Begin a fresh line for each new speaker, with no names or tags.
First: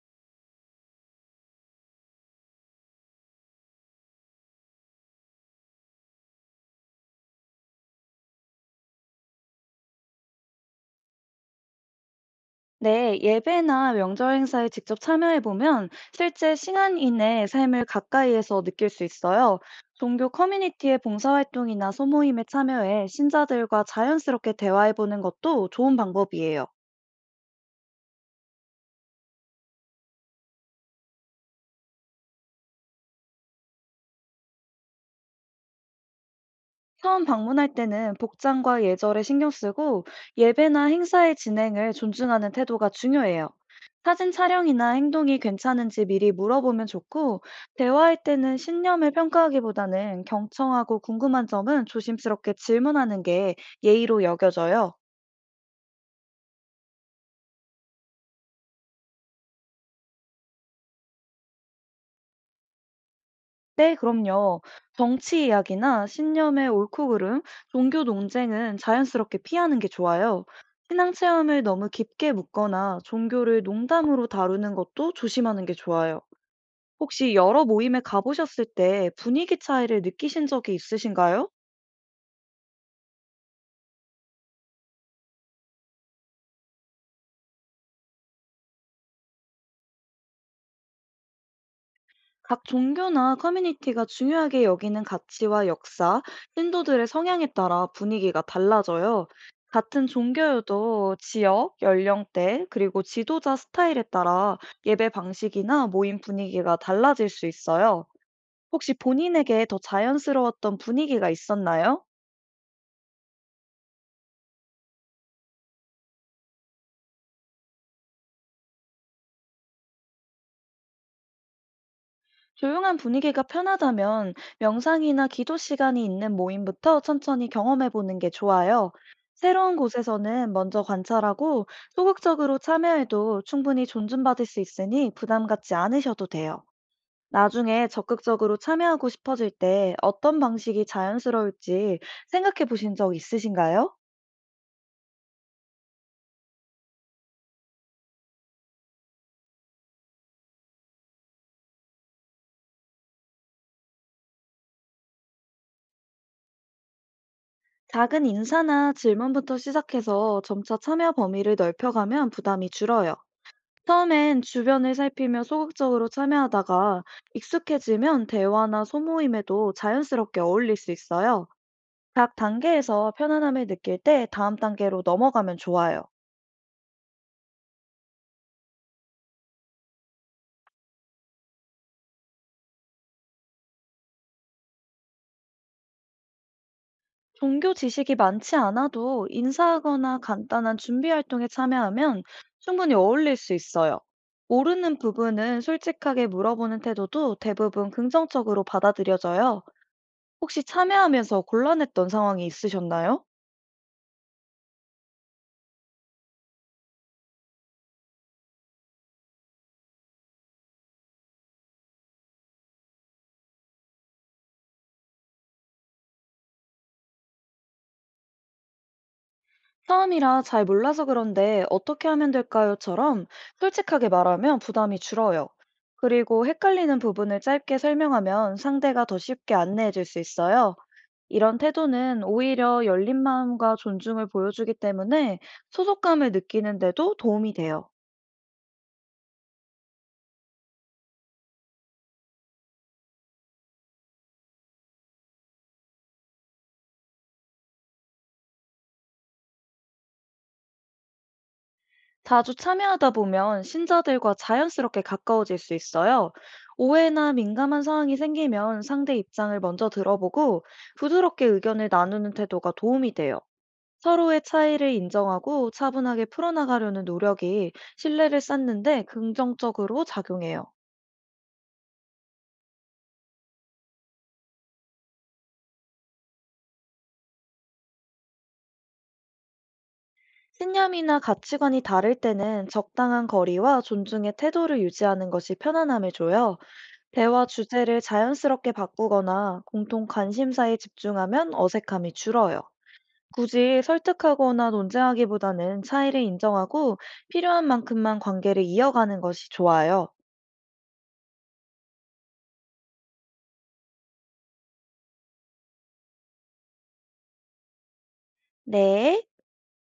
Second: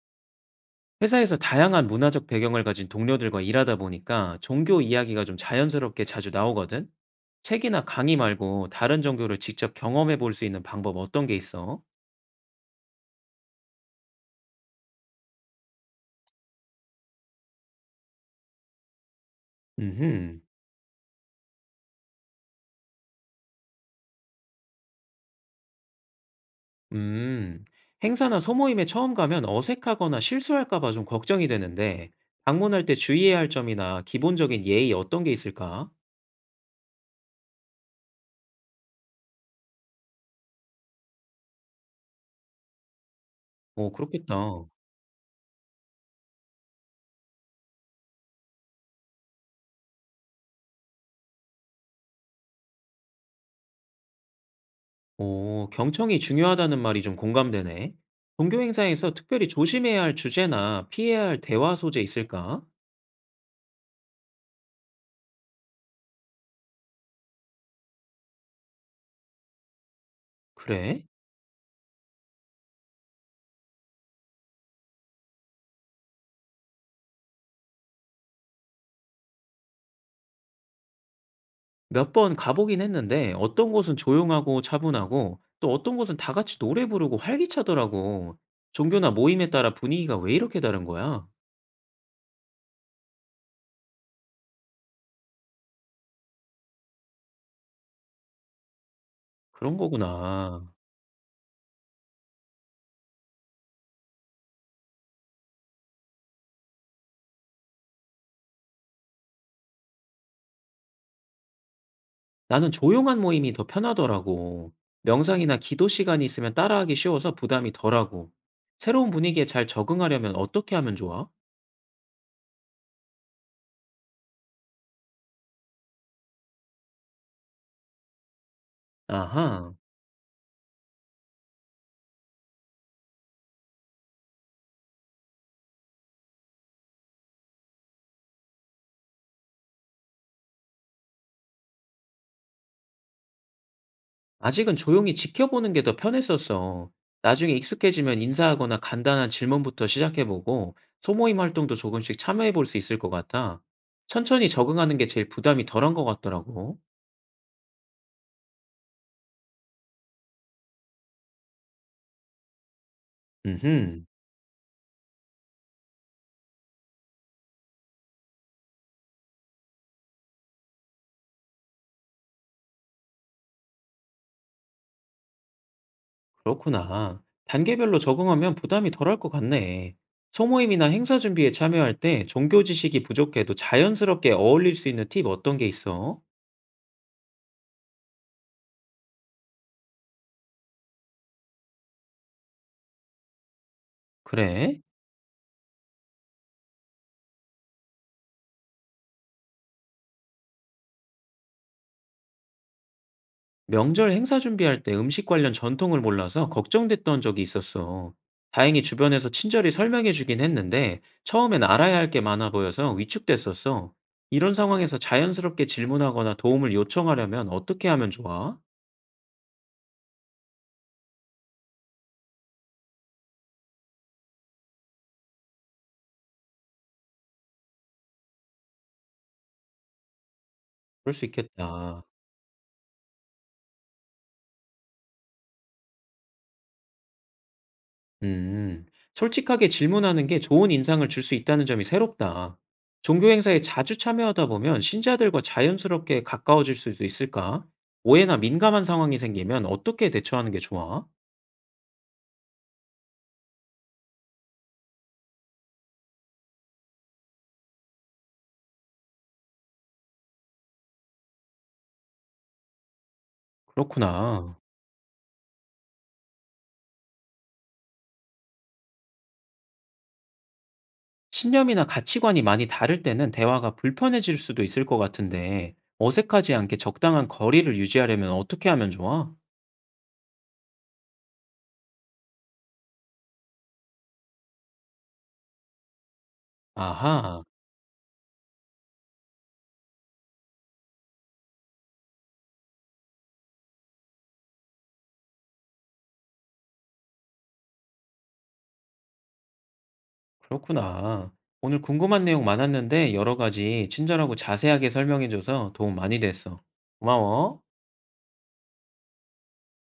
회사에서 다양한 문화적 배경을 가진 동료들과 일하다 보니까 종교 이야기가 좀 자연스럽게 자주 나오거든? 책이나 강의 말고 다른 종교를 직접 경험해 볼 수 있는 방법 어떤 게 있어?
네, 예배나 명절 행사에 직접 참여해보면 실제 시간 이내의 삶을 가까이에서 느낄 수 있어요. 종교
음흠.
커뮤니티의 봉사활동이나 소모임에 참여해 신자들과 자연스럽게 대화해보는 것도 좋은 방법이에요.
음, 행사나 소모임에 처음 가면 어색하거나 실수할까 봐 좀 걱정이 되는데, 방문할 때 주의해야 할 점이나 기본적인 예의 어떤 게 있을까?
처음 방문할 때는 복장과 예절에 신경 쓰고 예배나 행사의 진행을 존중하는 태도가 중요해요.
오,
사진
그렇겠다.
촬영이나 행동이 괜찮은지 미리 물어보면 좋고, 대화할 때는 신념을 평가하기보다는 경청하고 궁금한 점은 조심스럽게 질문하는 게 예의로 여겨져요.
오, 경청이 중요하다는 말이 좀 공감되네. 종교 행사에서 특별히 조심해야 할 주제나 피해야 할 대화 소재 있을까?
네, 그럼요. 정치 이야기나 신념의 옳고 그름, 종교 논쟁은 자연스럽게 피하는 게 좋아요.
그래?
신앙 체험을 너무 깊게 묻거나 종교를 농담으로 다루는 것도 조심하는 게 좋아요. 혹시 여러 모임에 가보셨을 때 분위기 차이를 느끼신 적이 있으신가요?
몇 번 가보긴 했는데 어떤 곳은 조용하고 차분하고 또 어떤 곳은 다 같이 노래 부르고 활기차더라고. 종교나 모임에 따라 분위기가 왜 이렇게 다른 거야?
각 종교나 커뮤니티가 중요하게 여기는 가치와 역사, 신도들의 성향에 따라 분위기가 달라져요.
그런
같은
거구나.
종교여도 지역, 연령대, 그리고 지도자 스타일에 따라 예배 방식이나 모임 분위기가 달라질 수 있어요. 혹시 본인에게 더 자연스러웠던 분위기가 있었나요?
나는 조용한 모임이 더 편하더라고. 명상이나 기도 시간이 있으면 따라하기 쉬워서 부담이 덜하고. 새로운 분위기에 잘 적응하려면 어떻게 하면 좋아?
조용한 분위기가 편하다면 명상이나 기도 시간이 있는 모임부터 천천히 경험해 보는 게 좋아요.
아하.
새로운 곳에서는 먼저 관찰하고 소극적으로 참여해도 충분히 존중받을 수 있으니 부담 갖지 않으셔도 돼요. 나중에 적극적으로 참여하고 싶어질 때 어떤 방식이 자연스러울지 생각해 보신 적 있으신가요?
아직은 조용히 지켜보는 게 더 편했었어. 나중에 익숙해지면 인사하거나 간단한 질문부터 시작해보고 소모임 활동도 조금씩 참여해볼 수 있을 것 같아. 천천히 적응하는 게 제일 부담이 덜한 것 같더라고.
작은 인사나 질문부터 시작해서 점차 참여 범위를 넓혀가면 부담이 줄어요.
음흠,
처음엔 주변을 살피며 소극적으로 참여하다가 익숙해지면 대화나 소모임에도 자연스럽게 어울릴 수 있어요. 각 단계에서 편안함을 느낄 때 다음 단계로 넘어가면 좋아요.
그렇구나. 단계별로 적응하면 부담이 덜할 것 같네. 소모임이나 행사 준비에 참여할 때 종교 지식이 부족해도 자연스럽게 어울릴 수 있는 팁 어떤 게 있어?
종교 지식이 많지 않아도 인사하거나 간단한 준비 활동에 참여하면 충분히 어울릴 수 있어요.
그래?
모르는 부분은 솔직하게 물어보는 태도도 대부분 긍정적으로 받아들여져요. 혹시 참여하면서 곤란했던 상황이 있으셨나요?
명절 행사 준비할 때 음식 관련 전통을 몰라서 걱정됐던 적이 있었어. 다행히 주변에서 친절히 설명해 주긴 했는데 처음엔 알아야 할 게 많아 보여서 위축됐었어. 이런 상황에서 자연스럽게 질문하거나 도움을 요청하려면 어떻게 하면 좋아?
"처음이라 잘 몰라서 그런데 어떻게 하면 될까요?"처럼 솔직하게 말하면 부담이 줄어요. 그리고 헷갈리는 부분을 짧게 설명하면 상대가 더 쉽게 안내해 줄 수 있어요.
그럴 수
이런
있겠다.
태도는 오히려 열린 마음과 존중을 보여주기 때문에 소속감을 느끼는데도 도움이 돼요.
음, 솔직하게 질문하는 게 좋은 인상을 줄 수 있다는 점이 새롭다. 종교 행사에 자주 참여하다 보면 신자들과 자연스럽게 가까워질 수도 있을까? 오해나 민감한 상황이 생기면 어떻게 대처하는 게 좋아?
자주 참여하다 보면 신자들과 자연스럽게 가까워질 수 있어요. 오해나 민감한 상황이 생기면 상대 입장을 먼저 들어보고 부드럽게 의견을 나누는 태도가 도움이 돼요. 서로의
그렇구나.
차이를 인정하고 차분하게 풀어나가려는 노력이 신뢰를 쌓는데 긍정적으로 작용해요.
신념이나 가치관이 많이 다를 때는 대화가 불편해질 수도 있을 것 같은데, 어색하지 않게 적당한 거리를 유지하려면 어떻게 하면 좋아?
신념이나 가치관이 다를 때는 적당한 거리와 존중의 태도를 유지하는 것이 편안함을 줘요.
아하,
대화 주제를 자연스럽게 바꾸거나 공통 관심사에 집중하면 어색함이 줄어요. 굳이 설득하거나 논쟁하기보다는 차이를 인정하고 필요한 만큼만 관계를 이어가는 것이 좋아요.
그렇구나. 오늘 궁금한 내용 많았는데 여러 가지 친절하고 자세하게 설명해줘서 도움 많이 됐어. 고마워.
네.